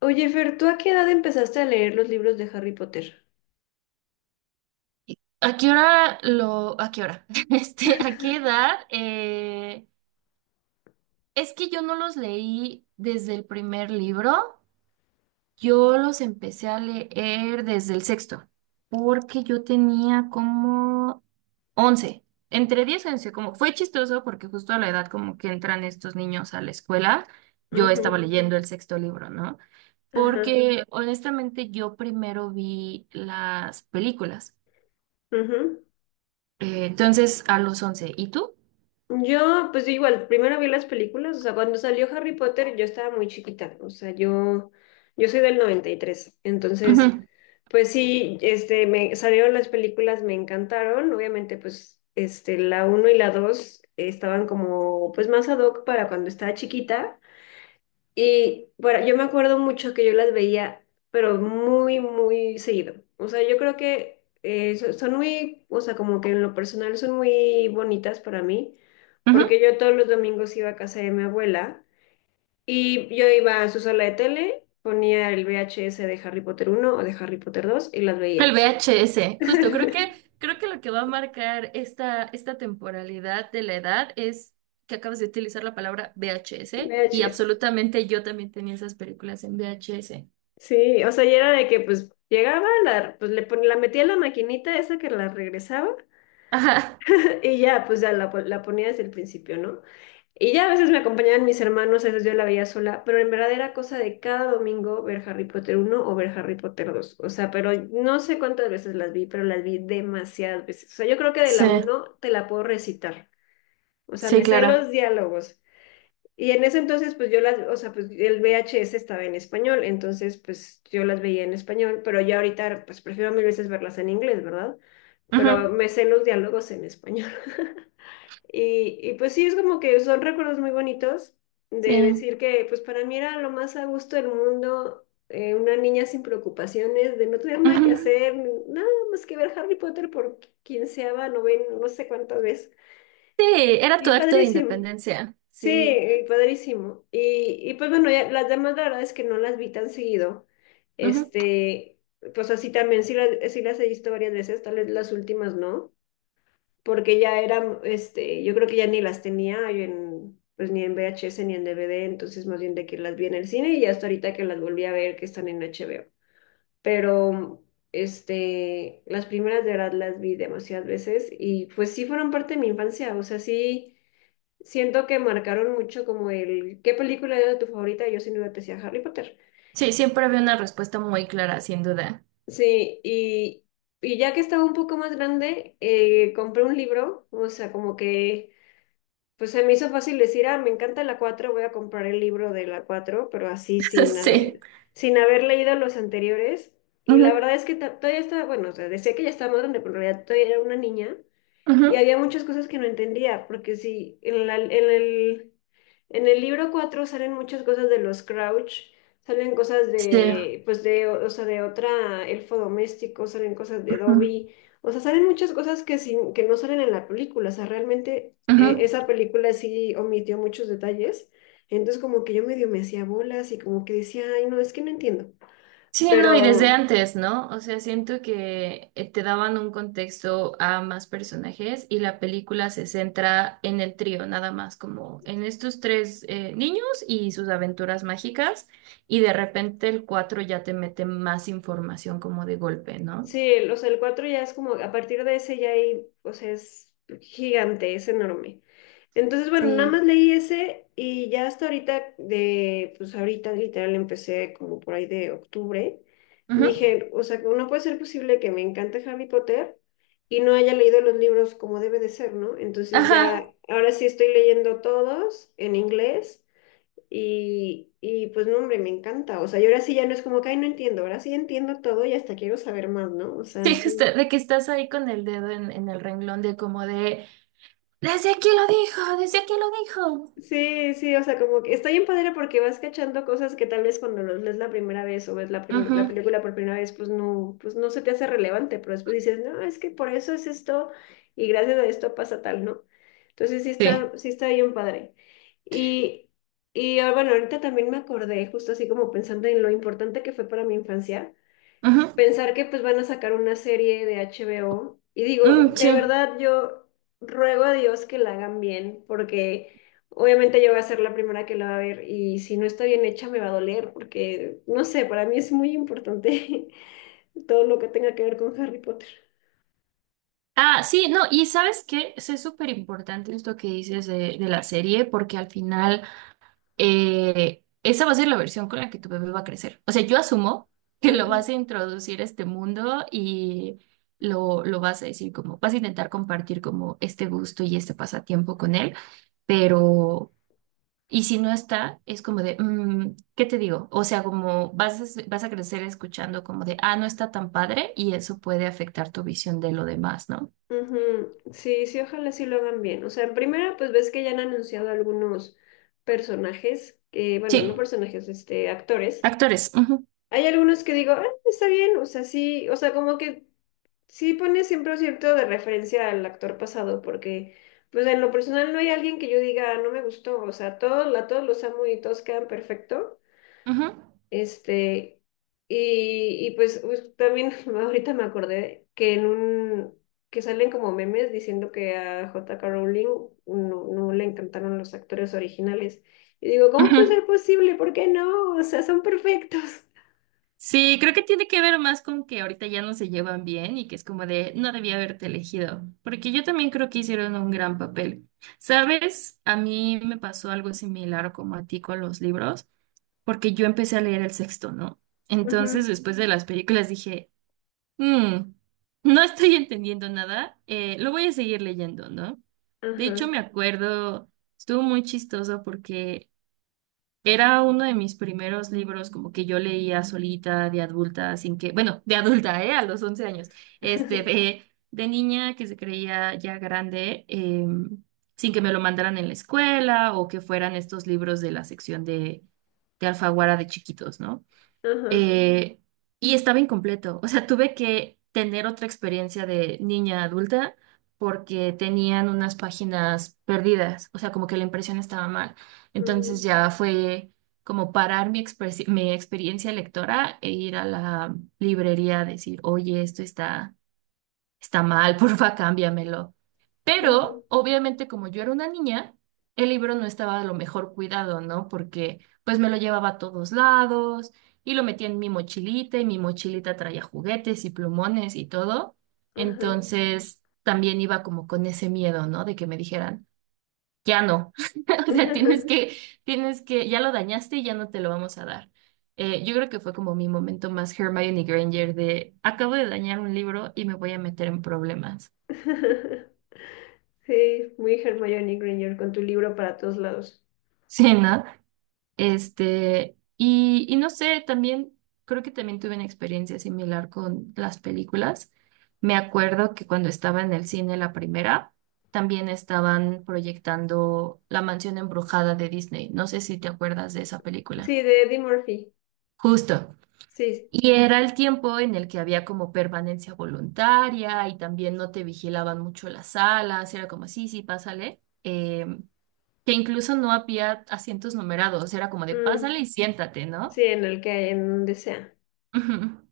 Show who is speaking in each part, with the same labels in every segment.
Speaker 1: Oye, Fer, ¿tú a qué edad empezaste a leer los libros de Harry Potter?
Speaker 2: ¿A qué hora? Este, ¿a qué edad? Es que yo no los leí desde el primer libro, yo los empecé a leer desde el sexto, porque yo tenía como 11, entre 10 y 11. Como fue chistoso porque justo a la edad como que entran estos niños a la escuela, yo
Speaker 1: Ujú,
Speaker 2: estaba leyendo el sexto libro, ¿no?
Speaker 1: ajá,
Speaker 2: Porque honestamente yo primero vi las películas.
Speaker 1: ujú.
Speaker 2: Entonces, a los 11. ¿Y tú?
Speaker 1: Yo, pues yo igual, primero vi las películas, o sea, cuando salió Harry Potter yo estaba muy chiquita, o sea, yo soy del 93. Entonces,
Speaker 2: Ujú,
Speaker 1: pues sí, me salieron las películas, me encantaron, obviamente, pues, la uno y la 2 estaban como, pues, más ad hoc para cuando estaba chiquita. Y bueno, yo me acuerdo mucho que yo las veía, pero muy, muy seguido. O sea, yo creo que son muy, o sea, como que en lo personal son muy bonitas para mí,
Speaker 2: ujú.
Speaker 1: porque yo todos los domingos iba a casa de mi abuela y yo iba a su sala de tele, ponía el VHS de Harry Potter uno o de Harry Potter dos y las
Speaker 2: El
Speaker 1: veía.
Speaker 2: VHS, justo, creo que lo que va a marcar esta temporalidad de la edad es que acabas de utilizar la palabra VHS y
Speaker 1: VHS.
Speaker 2: absolutamente yo también tenía esas películas en VHS.
Speaker 1: Sí, o sea, y era de que pues llegaba, la, pues le pon- la metía en la maquinita esa que la regresaba.
Speaker 2: Ajá.
Speaker 1: Y ya, pues ya la ponía desde el principio, ¿no? Y ya a veces me acompañaban mis hermanos, a veces yo la veía sola, pero en verdad era cosa de cada domingo ver Harry Potter uno o ver Harry Potter dos. O sea, pero no sé cuántas veces las vi, pero las vi demasiadas veces. O sea, yo creo que de
Speaker 2: Sí,
Speaker 1: la uno te la puedo recitar. O sea,
Speaker 2: sí,
Speaker 1: me sé
Speaker 2: claro.
Speaker 1: los diálogos. Y en ese entonces, pues yo las, o sea, pues el VHS estaba en español, entonces pues yo las veía en español, pero ya ahorita pues prefiero mil veces verlas en inglés, ¿verdad? Pero
Speaker 2: Ujú,
Speaker 1: me sé los diálogos en español. Y pues sí, es como que son recuerdos muy bonitos de
Speaker 2: sí.
Speaker 1: decir que pues para mí era lo más a gusto del mundo, una niña sin preocupaciones, de no tener nada que
Speaker 2: Ujú.
Speaker 1: hacer, nada más que ver Harry Potter por quinceava, novena, no sé cuántas veces.
Speaker 2: Sí, era tu
Speaker 1: Y
Speaker 2: acto de
Speaker 1: padrísimo.
Speaker 2: independencia.
Speaker 1: Sí,
Speaker 2: Sí.
Speaker 1: y padrísimo. Y pues bueno, ya las demás la verdad es que no las vi tan seguido.
Speaker 2: Ujú.
Speaker 1: Este, pues así también, sí las he visto varias veces, tal vez las últimas no porque ya eran, yo creo que ya ni las tenía yo pues ni en VHS ni en DVD, entonces más bien de que las vi en el cine y hasta ahorita que las volví a ver que están en HBO. Pero, las primeras de verdad las vi demasiadas veces y pues sí fueron parte de mi infancia, o sea, sí siento que marcaron mucho como el, ¿qué película era tu favorita? Yo sin duda te decía Harry Potter.
Speaker 2: Sí, siempre había una respuesta muy clara, sin duda.
Speaker 1: Sí, y. Y ya que estaba un poco más grande, compré un libro, o sea, como que. Pues se me hizo fácil decir, ah, me encanta la cuatro, voy a comprar el libro de la cuatro, pero así sin
Speaker 2: Sí.
Speaker 1: haber, sin haber leído los anteriores. Y la
Speaker 2: Ujú,
Speaker 1: verdad es que todavía estaba, bueno, o sea, decía que ya estaba más grande, pero en realidad todavía era una niña. Y
Speaker 2: ujú.
Speaker 1: había muchas cosas que no entendía, porque sí, en el libro 4 salen muchas cosas de los Crouch, salen cosas
Speaker 2: Sí.
Speaker 1: de, pues de, o sea, de otra elfo doméstico, salen cosas de
Speaker 2: Ujú,
Speaker 1: Dobby, o sea, salen muchas cosas que no salen en la película, o sea, realmente
Speaker 2: ujú.
Speaker 1: esa película sí omitió muchos detalles, entonces como que yo medio me hacía bolas y como que decía, ay, no, es que no entiendo.
Speaker 2: Sí, no, y desde antes, ¿no? O sea, siento que te daban un contexto a más personajes, y la película se centra en el trío, nada más, como en estos tres niños y sus aventuras mágicas, y de repente el cuatro ya te mete más información como de golpe, ¿no?
Speaker 1: Sí, o sea, el 4 ya es como, a partir de ese ya hay, o sea, es gigante, es enorme. Entonces, bueno, nada
Speaker 2: Sí.
Speaker 1: más leí ese y ya hasta ahorita, pues ahorita literal empecé como por ahí de octubre.
Speaker 2: Ujú.
Speaker 1: Dije, o sea, no puede ser posible que me encante Harry Potter y no haya leído los libros como debe de ser, ¿no? Entonces ya,
Speaker 2: Ajá.
Speaker 1: ahora sí estoy leyendo todos en inglés y pues no, hombre, me encanta. O sea, yo ahora sí ya no es como que, ay, no entiendo, ahora sí entiendo todo y hasta quiero saber más, ¿no? O sea,
Speaker 2: Sí, justo,
Speaker 1: sí.
Speaker 2: de que estás ahí con el dedo en el renglón de como de, desde aquí lo dijo, desde aquí lo dijo.
Speaker 1: Sí, sí, o sea, como que está bien padre porque vas cachando cosas que tal vez cuando los lees la primera vez o ves la, primer-
Speaker 2: Ujú.
Speaker 1: la película por primera vez, pues no se te hace relevante, pero después dices, no, es que por eso es esto y gracias a esto pasa tal, ¿no? Entonces
Speaker 2: Sí.
Speaker 1: sí está bien padre. Y, y ah, bueno, ahorita también me acordé, justo así como pensando en lo importante que fue para mi infancia.
Speaker 2: Ujú.
Speaker 1: Pensar que pues van a sacar una serie de HBO y digo,
Speaker 2: Mm, sí.
Speaker 1: de verdad yo ruego a Dios que la hagan bien porque obviamente yo voy a ser la primera que la va a ver y si no está bien hecha me va a doler porque no sé, para mí es muy importante todo lo que tenga que ver con Harry Potter.
Speaker 2: Ah, sí, no, y sabes que es súper importante esto que dices de la serie, porque al final esa va a ser la versión con la que tu bebé va a crecer. O sea, yo asumo que lo vas a
Speaker 1: Ujú,
Speaker 2: introducir a este mundo y lo vas a decir como, vas a intentar compartir como este gusto y este pasatiempo con él, pero, y si no está, es como de, ¿qué te digo? O sea, como vas a crecer escuchando como de, ah, no está tan padre, y eso puede afectar tu visión de lo demás, ¿no?
Speaker 1: ujú. Sí, sí, ojalá sí lo hagan bien. O sea, en primera, pues ves que ya han anunciado algunos personajes, que, bueno, no
Speaker 2: Sí.
Speaker 1: personajes, actores.
Speaker 2: Actores. Ujú,
Speaker 1: Hay algunos que digo, "Ah, está bien, o sea, sí, o sea, como que sí pone siempre un cierto de referencia al actor pasado, porque pues en lo personal no hay alguien que yo diga, "Ah, no me gustó, o sea, todos, a todos los amo y todos quedan perfecto.
Speaker 2: ujú,
Speaker 1: Este, y pues, también ahorita me acordé que que salen como memes diciendo que a J.K. Rowling no, no le encantaron los actores originales. Y digo, ¿cómo puede
Speaker 2: ujú.
Speaker 1: ser posible? ¿Por qué no? O sea, son perfectos.
Speaker 2: Sí, creo que tiene que ver más con que ahorita ya no se llevan bien y que es como de no debía haberte elegido, porque yo también creo que hicieron un gran papel. ¿Sabes? A mí me pasó algo similar como a ti con los libros, porque yo empecé a leer el sexto, ¿no?
Speaker 1: Ujú.
Speaker 2: Entonces, después de las películas dije, "Mm, no estoy entendiendo nada, lo voy a seguir leyendo, ¿no?" De hecho,
Speaker 1: Ajá.
Speaker 2: me acuerdo, estuvo muy chistoso porque era uno de mis primeros libros como que yo leía solita de adulta. Sin que, bueno, de adulta, ¿eh? A los 11 años. Este, de niña que se creía ya grande, sin que me lo mandaran en la escuela o que fueran estos libros de la sección de Alfaguara de chiquitos, ¿no?
Speaker 1: Ajá.
Speaker 2: eh, y estaba incompleto. O sea, tuve que tener otra experiencia de niña adulta porque tenían unas páginas perdidas. O sea, como que la impresión estaba mal. Entonces
Speaker 1: Mm,
Speaker 2: ya fue como parar mi experiencia lectora e ir a la librería a decir, oye, esto está mal, porfa, cámbiamelo.
Speaker 1: ujú,
Speaker 2: Pero obviamente como yo era una niña, el libro no estaba a lo mejor cuidado, ¿no? Porque pues me lo llevaba a todos lados y lo metía en mi mochilita, y mi mochilita traía juguetes y plumones y todo.
Speaker 1: ajá.
Speaker 2: Entonces también iba como con ese miedo, ¿no? De que me dijeran, ya no. O sea, tienes que, ya lo dañaste y ya no te lo vamos a dar. Yo creo que fue como mi momento más Hermione Granger de acabo de dañar un libro y me voy a meter en problemas.
Speaker 1: Sí, muy Hermione Granger con tu libro para todos lados.
Speaker 2: Sí, ¿no? Este, y no sé, también creo que también tuve una experiencia similar con las películas. Me acuerdo que cuando estaba en el cine la primera, también estaban proyectando La Mansión Embrujada de Disney. No sé si te acuerdas de esa película.
Speaker 1: Sí, de Eddie Murphy.
Speaker 2: Justo.
Speaker 1: Sí.
Speaker 2: Y era el tiempo en el que había como permanencia voluntaria, y también no te vigilaban mucho las salas. Era como, sí, sí, pásale. Em, que incluso no había asientos numerados. Era como de,
Speaker 1: Mm,
Speaker 2: pásale y siéntate,
Speaker 1: sí,
Speaker 2: ¿no?
Speaker 1: en el que en donde sea.
Speaker 2: Ujú,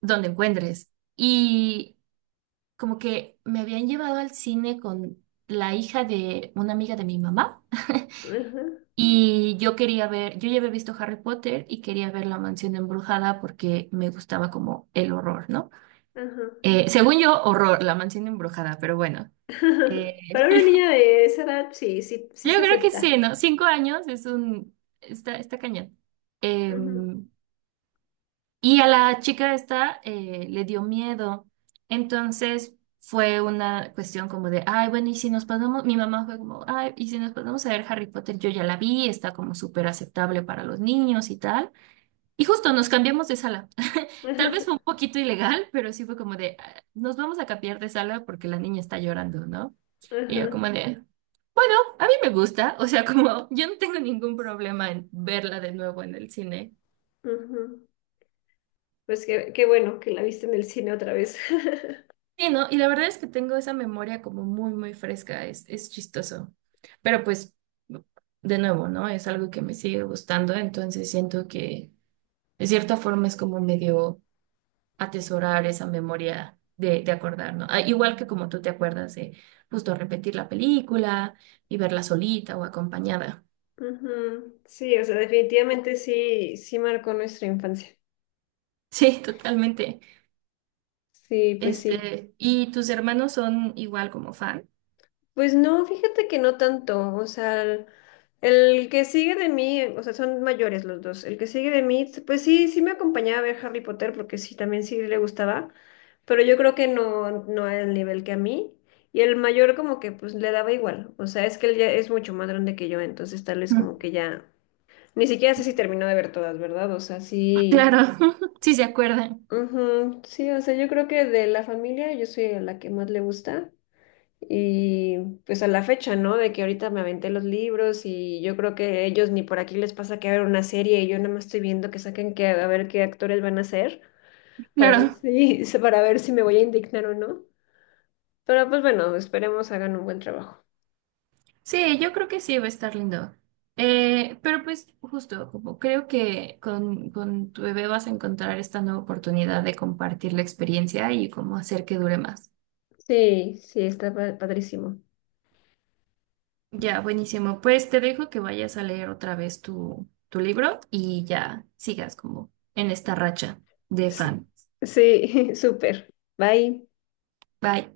Speaker 2: donde encuentres. Y como que me habían llevado al cine con la hija de una amiga de mi mamá,
Speaker 1: Ajá.
Speaker 2: y yo quería ver, yo ya había visto Harry Potter y quería ver La Mansión Embrujada porque me gustaba como el horror, ¿no?
Speaker 1: Ajá.
Speaker 2: Según yo, horror, La Mansión Embrujada, pero bueno. Eh,
Speaker 1: Para una niña de esa edad, sí, sí, sí
Speaker 2: yo
Speaker 1: se
Speaker 2: creo que sí,
Speaker 1: acepta.
Speaker 2: ¿no? 5 años está cañón.
Speaker 1: Ujú,
Speaker 2: Em, Y a la chica esta le dio miedo. Entonces fue una cuestión como de, ay, bueno, y si nos pasamos, mi mamá fue como, ay, y si nos pasamos a ver Harry Potter, yo ya la vi, está como súper aceptable para los niños y tal. Y justo nos cambiamos de sala. Tal vez fue un
Speaker 1: ajá.
Speaker 2: poquito ilegal, pero sí fue como de, "Ah, nos vamos a cambiar de sala porque la niña está llorando, ¿no?" Y yo
Speaker 1: Ajá.
Speaker 2: como de, bueno, a mí me gusta, o sea, como yo no tengo ningún problema en verla de nuevo en el cine.
Speaker 1: Ujú. Pues qué bueno que la viste en el cine otra vez.
Speaker 2: Sí, ¿no? Y la verdad es que tengo esa memoria como muy, muy fresca, es chistoso. Pero pues, de nuevo, ¿no? Es algo que me sigue gustando, entonces siento que de cierta forma es como medio atesorar esa memoria de, acordar, ¿no? Ah, igual que como tú te acuerdas de justo repetir la película y verla solita o acompañada.
Speaker 1: Ujú. Sí, o sea, definitivamente sí, sí marcó nuestra infancia.
Speaker 2: Sí, totalmente.
Speaker 1: Sí.
Speaker 2: Este, ¿y tus hermanos son igual como fan?
Speaker 1: Pues no, fíjate que no tanto. O sea, el que sigue de mí, o sea, son mayores los dos. El que sigue de mí, pues sí, sí me acompañaba a ver Harry Potter porque sí, también sí le gustaba, pero yo creo que no, no al nivel que a mí. Y el mayor como que pues le daba igual. O sea, es que él ya es mucho más grande que yo, entonces tal vez
Speaker 2: Ujú.
Speaker 1: como que ya, ni siquiera sé si terminó de ver todas, ¿verdad? O sea, sí.
Speaker 2: Claro, sí se acuerdan.
Speaker 1: Ujú, sí, o sea, yo creo que de la familia yo soy a la que más le gusta y pues a la fecha, ¿no? De que ahorita me aventé los libros y yo creo que ellos ni por aquí les pasa que hagan una serie y yo nada más estoy viendo que saquen que a ver qué actores van a ser para ver
Speaker 2: Claro.
Speaker 1: si para ver si me voy a indignar o no. Pero pues bueno, esperemos hagan un buen trabajo.
Speaker 2: Sí, yo creo que sí va a estar lindo. Pero pues justo, como creo que con tu bebé vas a encontrar esta nueva oportunidad de compartir la experiencia y cómo hacer que dure más.
Speaker 1: Sí, sí, está padrísimo.
Speaker 2: Ya, buenísimo. Pues te dejo que vayas a leer otra vez tu libro y ya sigas como en esta racha de
Speaker 1: Sí,
Speaker 2: fan.
Speaker 1: sí, súper. Bye.
Speaker 2: Bye.